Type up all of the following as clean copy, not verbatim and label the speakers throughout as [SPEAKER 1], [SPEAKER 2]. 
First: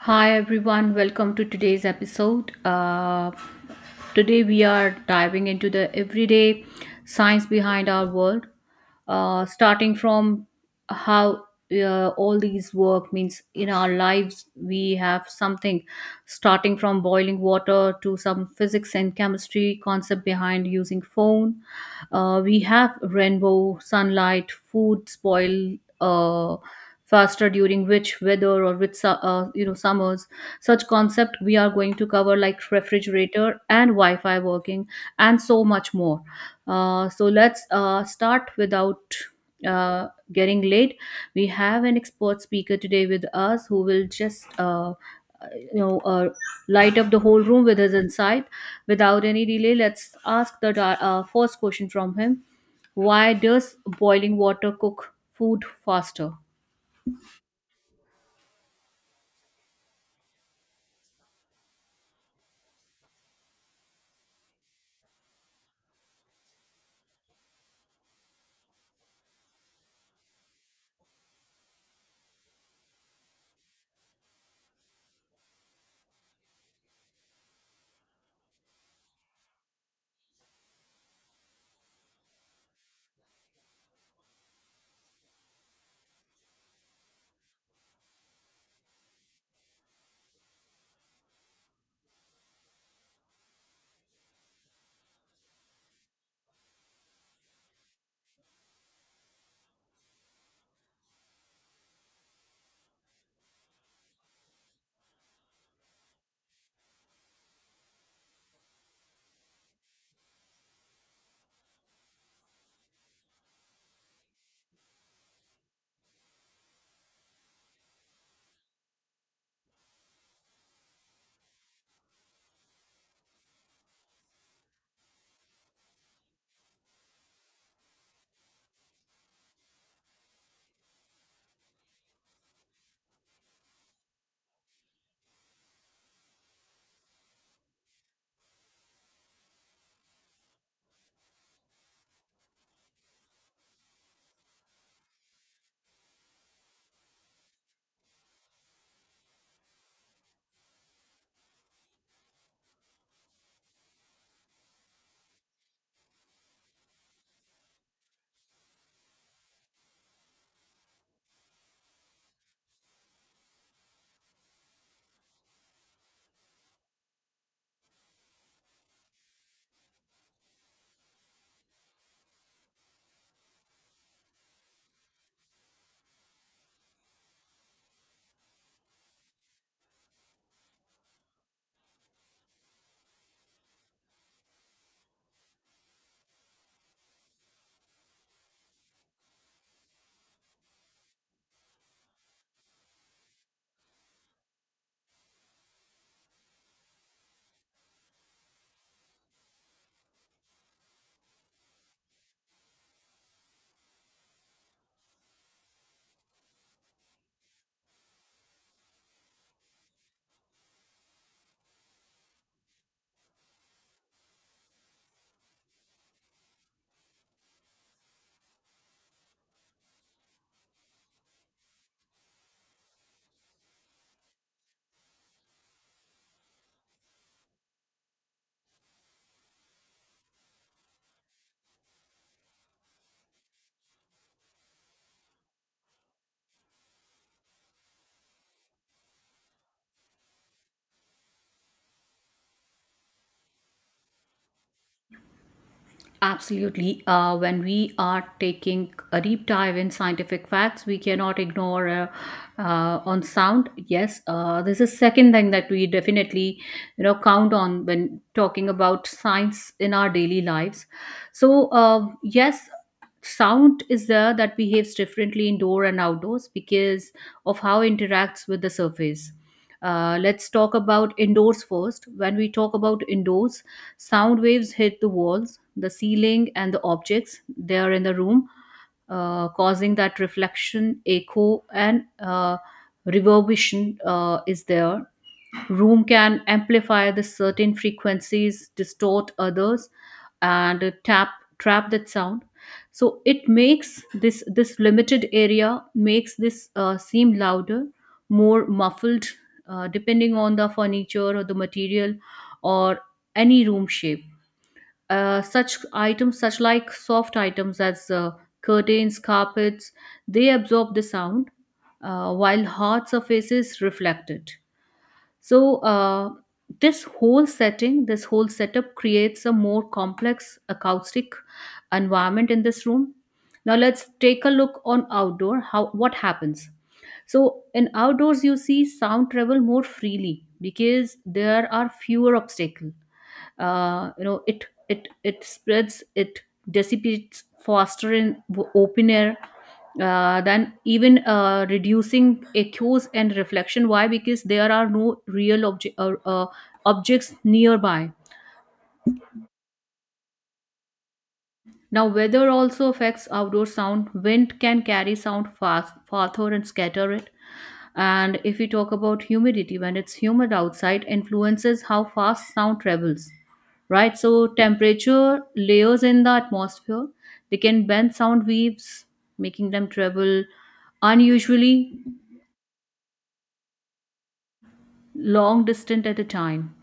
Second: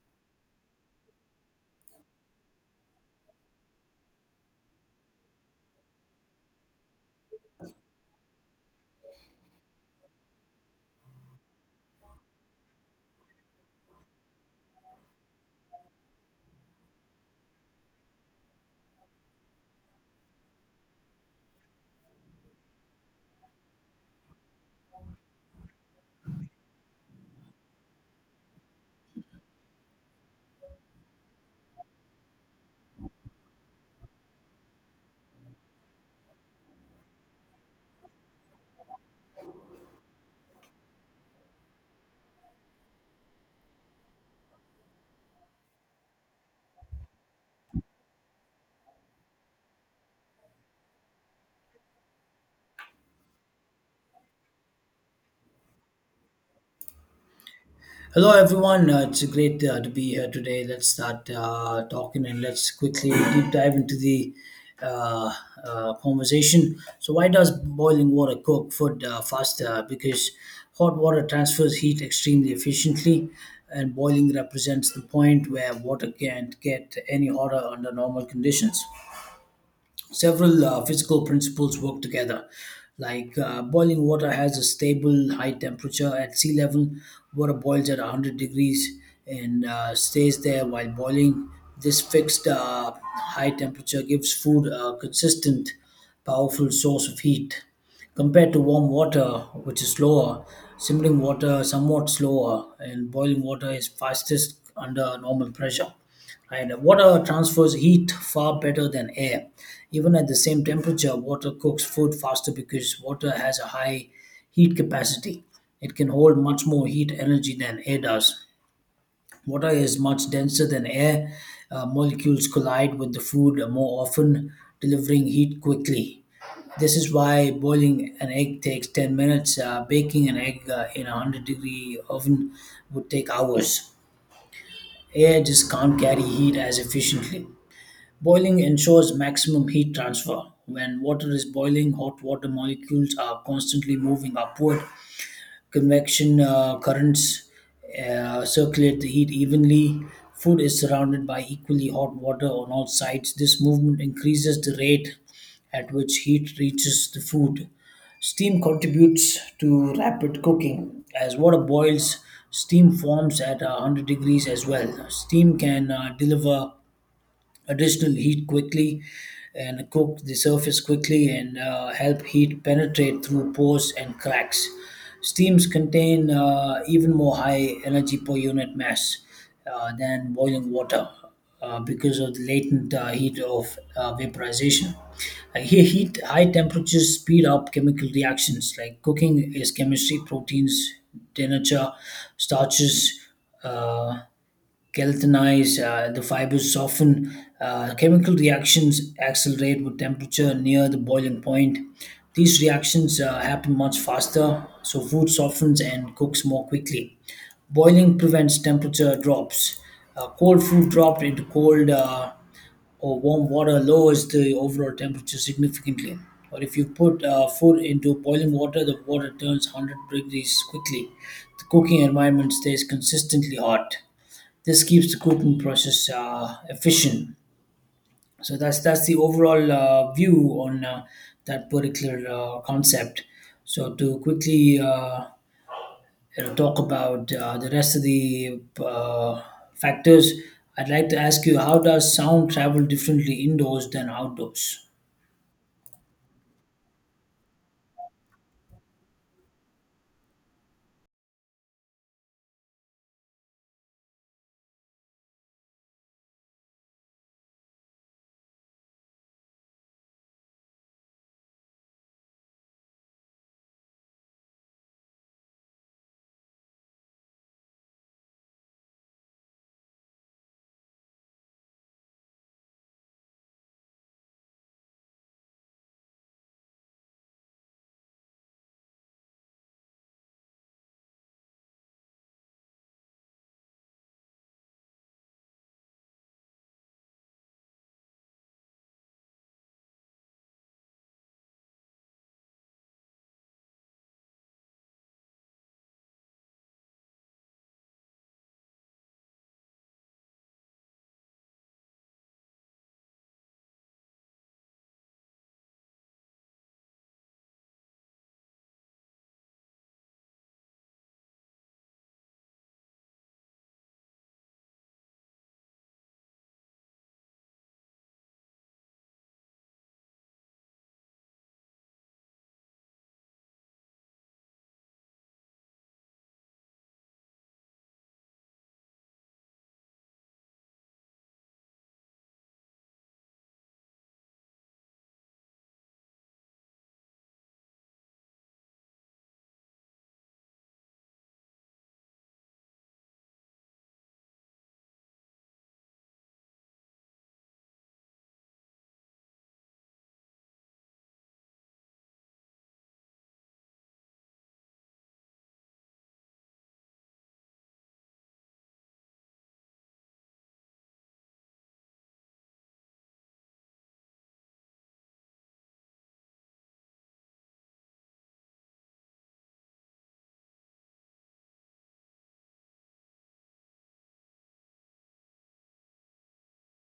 [SPEAKER 1] Hi everyone, welcome to today's episode. Today we are diving into the everyday science behind our world, starting from how all these work means in our lives. We have something starting from boiling water to some physics and chemistry concept behind using phone. We have rainbow, sunlight, food, spoil. Faster during which weather or which you know summers, such concept we are going to cover like refrigerator and wi-fi working and so much more. So let's start without uh, getting late. We have an expert speaker today with us who will just you know uh, light up the whole room with his insight. Without any delay, let's ask the first question from him. Why does boiling water cook food faster?
[SPEAKER 2] Hello, everyone. It's great to be here today. Let's start talking, and let's quickly deep dive into the uh, conversation. So, why does boiling water cook food faster? Because hot water transfers heat extremely efficiently, and boiling represents the point where water can't get any hotter under normal conditions. Several physical principles work together, like boiling water has a stable high temperature at sea level. Water boils at 100 degrees and stays there while boiling. This fixed high temperature gives food a consistent, powerful source of heat. Compared to warm water, which is slower, simmering water somewhat slower, and boiling water is fastest under normal pressure, right? Water transfers heat far better than air. Even at the same temperature, water cooks food faster because water has a high heat capacity. It can hold much more heat energy than air does. Water is much denser than air. Molecules collide with the food more often, delivering heat quickly. This is why boiling an egg takes 10 minutes. Baking an egg in a 100-degree oven would take hours. Air just can't carry heat as efficiently. Boiling ensures maximum heat transfer. When water is boiling, hot water molecules are constantly moving upward. Convection currents circulate the heat evenly. Food is surrounded by equally hot water on all sides. This movement increases the rate at which heat reaches the food. Steam contributes to rapid cooking. As water boils, steam forms at 100 degrees as well. Steam can deliver additional heat quickly and cook the surface quickly and help heat penetrate through pores and cracks. Steams contain even more high energy per unit mass than boiling water because of the latent heat of vaporization. Heat, high temperatures speed up chemical reactions, like cooking is chemistry. Proteins denature, starches Uh, galvanize, the fibers soften, chemical reactions accelerate with temperature near the boiling point. These reactions happen much faster, so food softens and cooks more quickly. Boiling prevents temperature drops. Cold food dropped into cold or warm water lowers the overall temperature significantly. Or if you put food into boiling water, the water turns 100 degrees quickly. The cooking environment stays consistently hot. This keeps the cooking process efficient. So that's the overall view on that particular concept. So, to quickly talk about the rest of the factors, I'd like to ask you: how does sound travel differently indoors than outdoors?
[SPEAKER 1] Absolutely. When we are taking a deep dive in scientific facts, we cannot ignore on sound. Yes, this is second thing that we definitely, you know, count on when talking about science in our daily lives. So yes, sound is there that behaves differently indoor and outdoors because of how it interacts with the surface. Let's talk about indoors first. When we talk about indoors, sound waves hit the walls, the ceiling, and the objects they are in the room, causing that reflection, echo, and reverberation is there. Room can amplify the certain frequencies, distort others, and tap trap that sound. So it makes this limited area makes this seem louder, more muffled, depending on the furniture or the material or any room shape. Such items, such like soft items as curtains, carpets, they absorb the sound while hard surfaces reflect it. So this whole setting, this whole setup creates a more complex acoustic environment in this room. Now let's take a look on outdoor how what happens. So in outdoors, you see sound travel more freely because there are fewer obstacles. You know, it spreads, it dissipates faster in open air than even reducing echoes and reflection. Why? Because there are no real objects nearby. Now, weather also affects outdoor sound. Wind can carry sound fast, farther and scatter it. And if we talk about humidity, when it's humid outside, influences how fast sound travels, right? So, temperature layers in the atmosphere, they can bend sound waves, making them travel unusually long distance at a time.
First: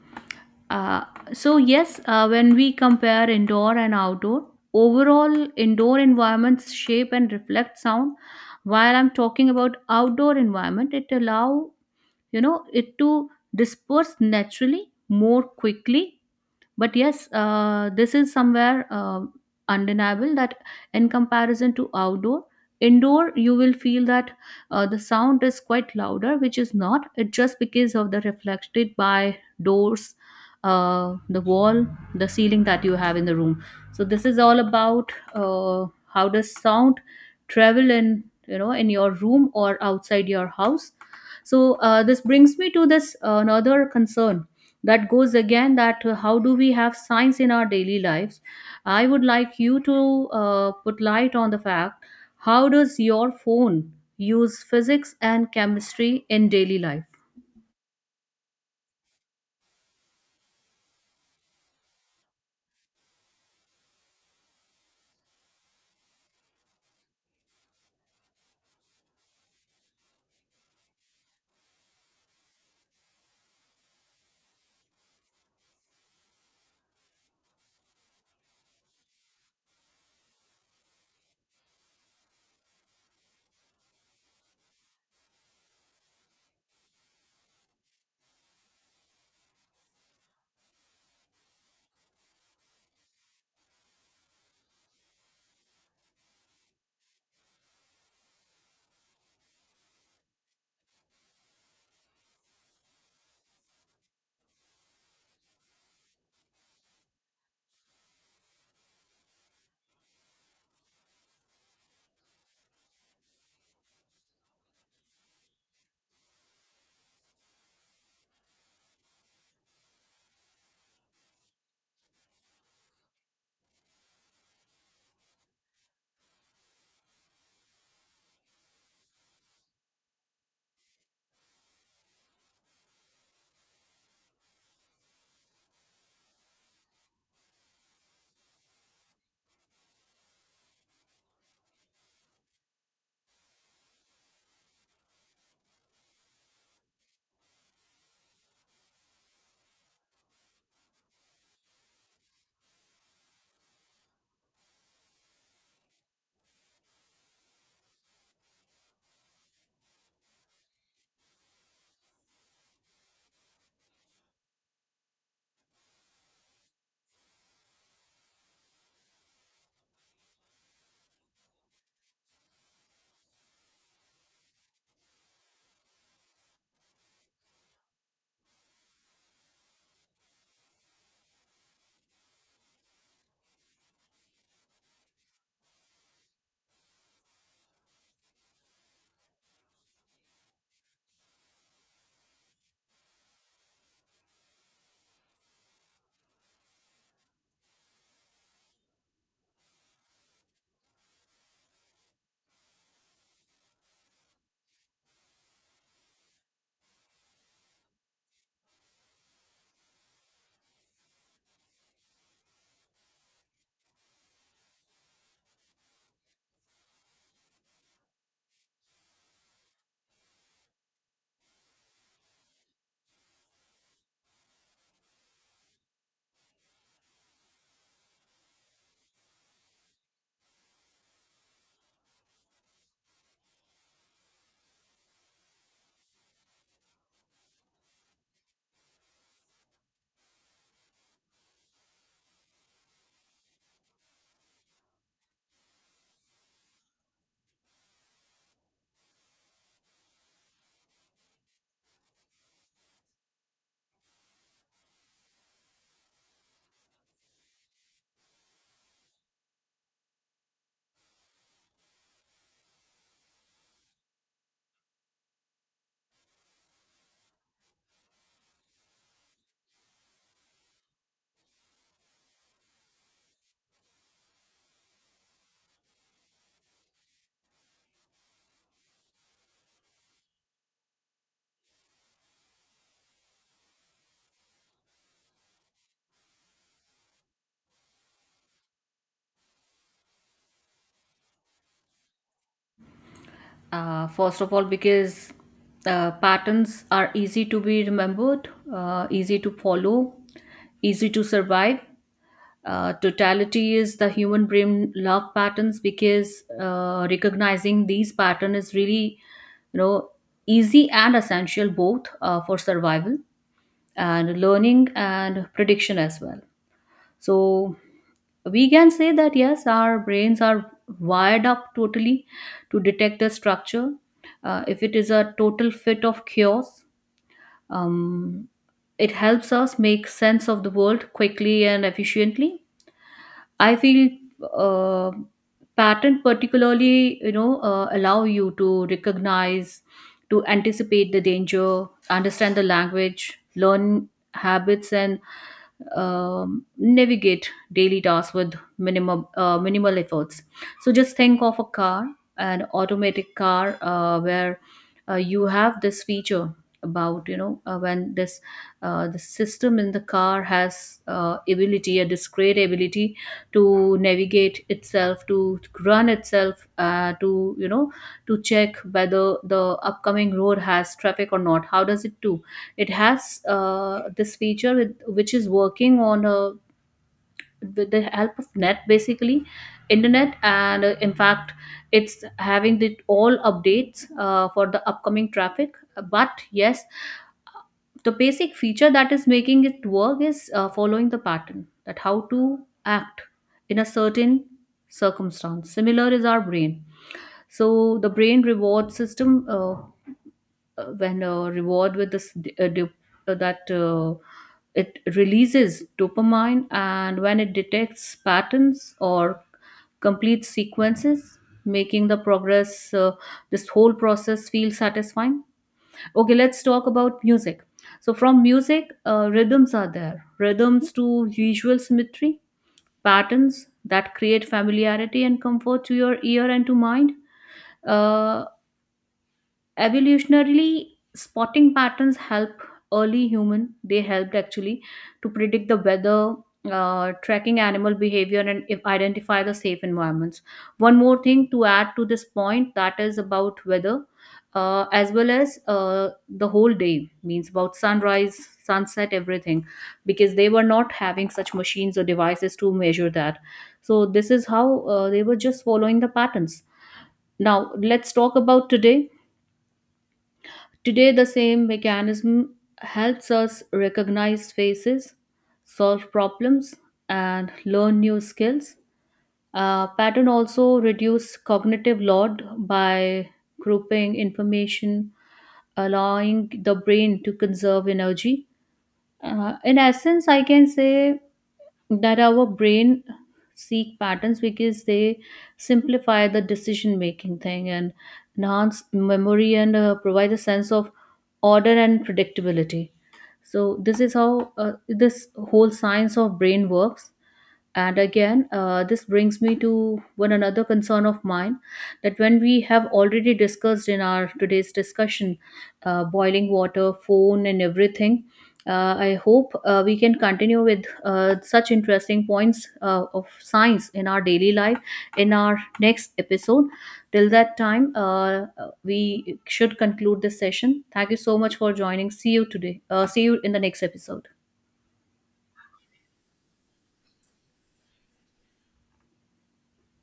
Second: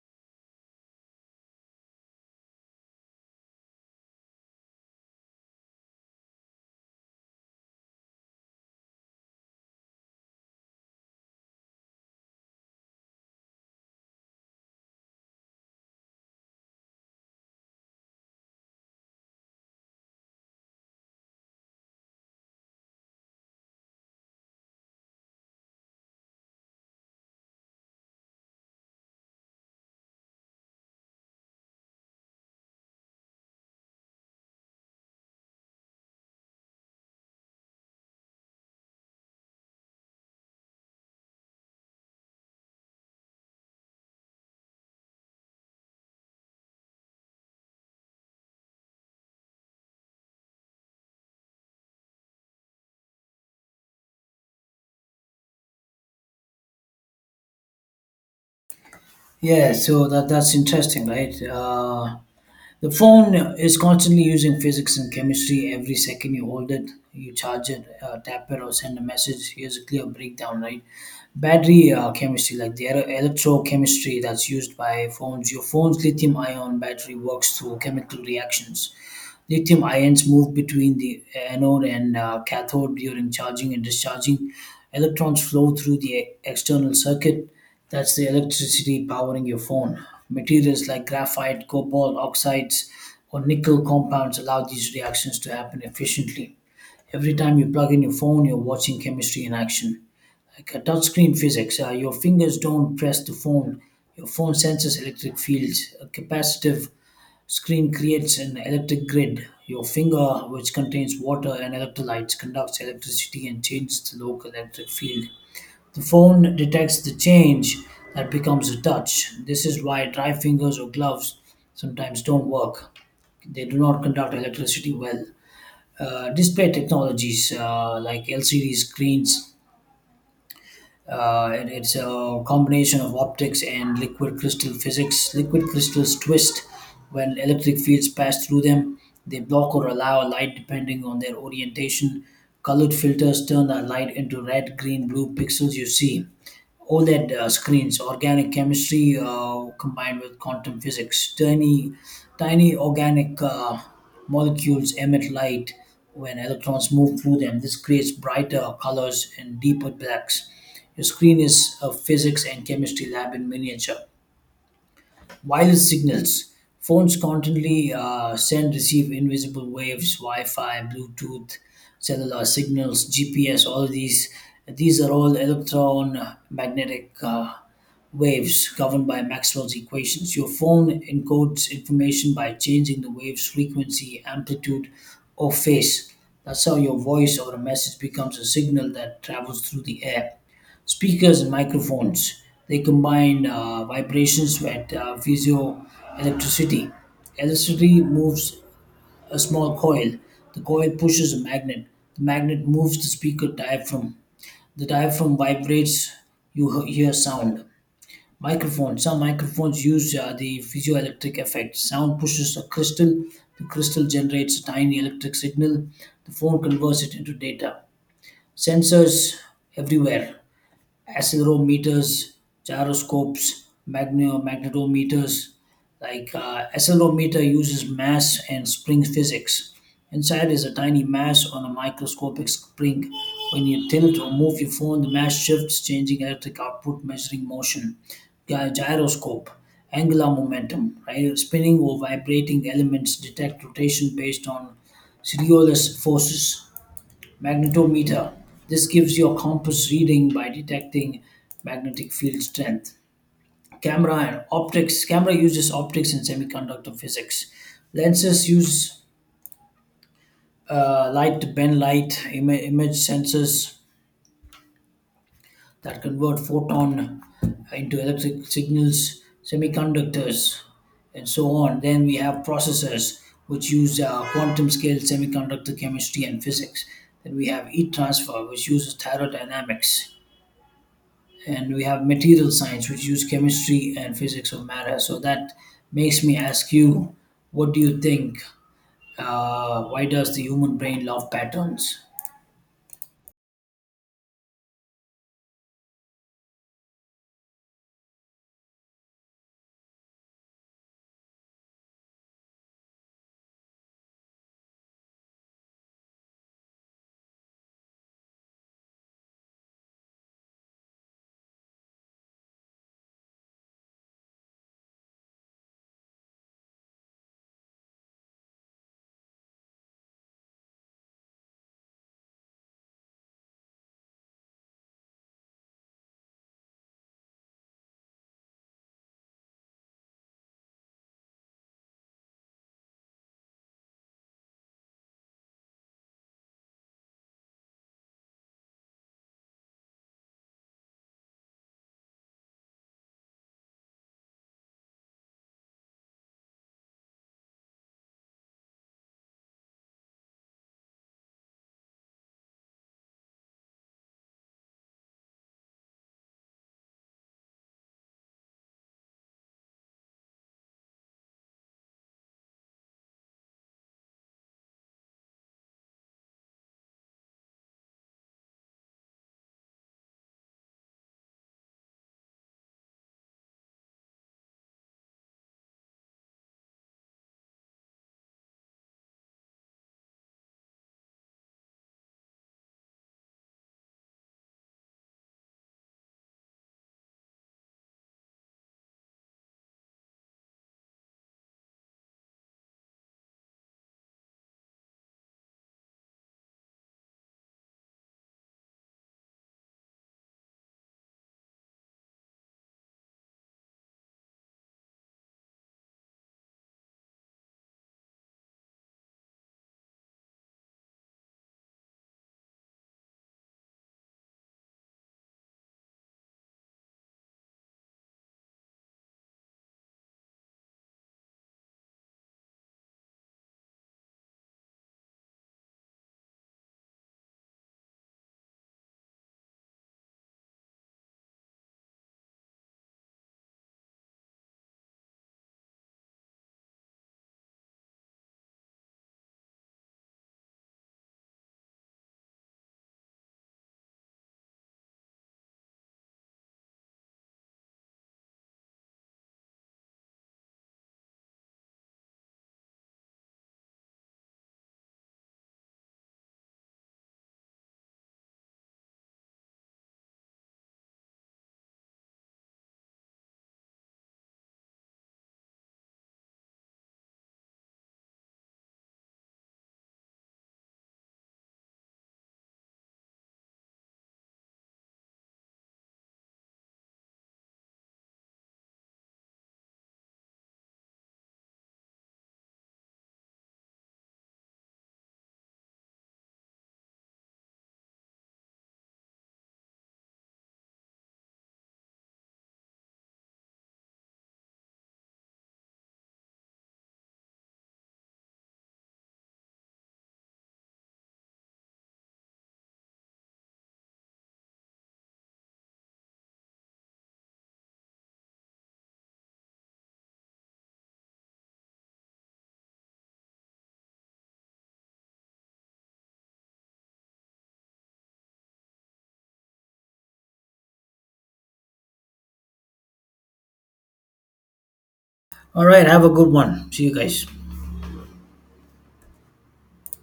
[SPEAKER 1] Uh, so yes, when we compare indoor and outdoor, overall indoor environments shape and reflect sound. While I'm talking about outdoor environment, it allow, you know, it to disperse naturally more quickly. But yes, this is somewhere undeniable that in comparison to outdoor, indoor, you will feel that the sound is quite louder, which is not. It just because of the reflected by doors, the wall, the ceiling that you have in the room. So this is all about how does sound travel in, you know, in your room or outside your house. So this brings me to this another concern that goes again, that how do we have science in our daily lives. I would like you to put light on the fact, how does your phone use physics and chemistry in daily life?
[SPEAKER 2] Yeah, so that's interesting, right? The phone is constantly using physics and chemistry. Every second you hold it, you charge it, tap it, or send a message. Here's a clear breakdown, right? Battery chemistry, like the electrochemistry that's used by phones. Your phone's lithium-ion battery works through chemical reactions. Lithium ions move between the anode and cathode during charging and discharging. Electrons flow through the external circuit; that's the electricity powering your phone. Materials like graphite, cobalt oxides, or nickel compounds allow these reactions to happen efficiently. Every time you plug in your phone, you're watching chemistry in action. Like a touchscreen physics, your fingers don't press the phone. Your phone senses electric fields. A capacitive screen creates an electric grid. Your finger, which contains water and electrolytes, conducts electricity and changes the local electric field. The phone detects the change; that becomes a touch. This is why dry fingers or gloves sometimes don't work. They do not conduct electricity well. Display technologies like LCD screens it's a combination of optics and liquid crystal physics. Liquid crystals twist when electric fields pass through them. They block or allow light depending on their orientation. Colored filters turn that light into red, green, blue pixels you see. OLED screens, organic chemistry combined with quantum physics. Tiny organic molecules emit light when electrons move through them. This creates brighter colors and deeper blacks. Your screen is a physics and chemistry lab in miniature. Wireless signals. Phones constantly send, receive invisible waves, Wi-Fi, Bluetooth, cellular signals, GPS. All of these are all electromagnetic waves governed by Maxwell's equations. Your phone encodes information by changing the wave's frequency, amplitude, or phase. That's how your voice or a message becomes a signal that travels through the air. Speakers and microphones. They combine vibrations with piezoelectricity. Electricity moves a small coil. The coil pushes a magnet. The magnet moves the speaker diaphragm. The diaphragm vibrates. You hear sound. Microphones. Some microphones use the piezoelectric effect. Sound pushes a crystal. The crystal generates a tiny electric signal. The phone converts it into data. Sensors everywhere: accelerometers, gyroscopes, magnetometers. Like accelerometer uses mass and spring physics. Inside is a tiny mass on a microscopic spring. When you tilt or move your phone, the mass shifts, changing electric output, measuring motion. Gyroscope, angular momentum, right? Spinning or vibrating elements detect rotation based on serioless forces. Magnetometer. This gives your compass reading by detecting magnetic field strength. Camera and optics. Camera uses optics and semiconductor physics. Lenses use light to bend light. Image sensors that convert photon into electric signals. Semiconductors and so on. Then we have processors, which use quantum scale semiconductor chemistry and physics. Then we have heat transfer, which uses thermodynamics, and we have material science, which use chemistry and physics of matter. So that makes me ask you: what do you think, why does the human brain love patterns?
[SPEAKER 1] First of all, because patterns are easy to be remembered, easy to follow, easy to survive. Totality is the human brain love patterns because recognizing these pattern is really, you know, easy and essential both, for survival and learning and prediction as well. So we can say that yes, our brains are wired up totally to detect the structure, if it is a total fit of chaos. um, it helps us make sense of the world quickly and efficiently, I feel. uh, Patent particularly, you know, allow you to recognize, to anticipate the danger, understand the language, learn habits, and navigate daily tasks with minimum minimal efforts. So just think of a car, an automatic car, where you have this feature about, you know, when this the system in the car has ability a discrete ability to navigate itself, to run itself, to, you know, to check whether the upcoming road has traffic or not. How does it do? It has this feature which is working on a, with the help of net, basically internet, and in fact it's having the all updates for the upcoming traffic. But yes, the basic feature that is making it work is following the pattern, that how to act in a certain circumstance. Similar is our brain. So the brain reward system, when reward with this d- dop- that it releases dopamine, and when it detects patterns or complete sequences making the progress, this whole process feel satisfying. Okay, let's talk about music. So, from music, rhythms are there. Rhythms to visual symmetry, patterns that create familiarity and comfort to your ear and to mind. Uh, Evolutionarily, spotting patterns help early human, they helped actually to predict the weather, tracking animal behavior and if identify the safe environments. One more thing to add to this point, that is about weather as well as the whole day, means about sunrise, sunset, everything, because they were not having such machines or devices to measure that. So this is how they were just following the patterns. Now let's talk about today. Today, the same mechanism helps us recognize faces, solve problems, and learn new skills. Pattern also reduce cognitive load by grouping information, allowing the brain to conserve energy. In essence, I can say that our brain seek patterns because they simplify the decision making thing and enhance memory, and provide a sense of order and predictability. So this is how, this whole science of brain works. And again, this brings me to one another concern of mine, that when we have already discussed in our today's discussion, boiling water, phone, and everything, I hope we can continue with such interesting points of science in our daily life in our next episode. Till that time, we should conclude this session. Thank you so much for joining. See you today. See you in the next episode.
[SPEAKER 2] All right, have a good one. See you guys.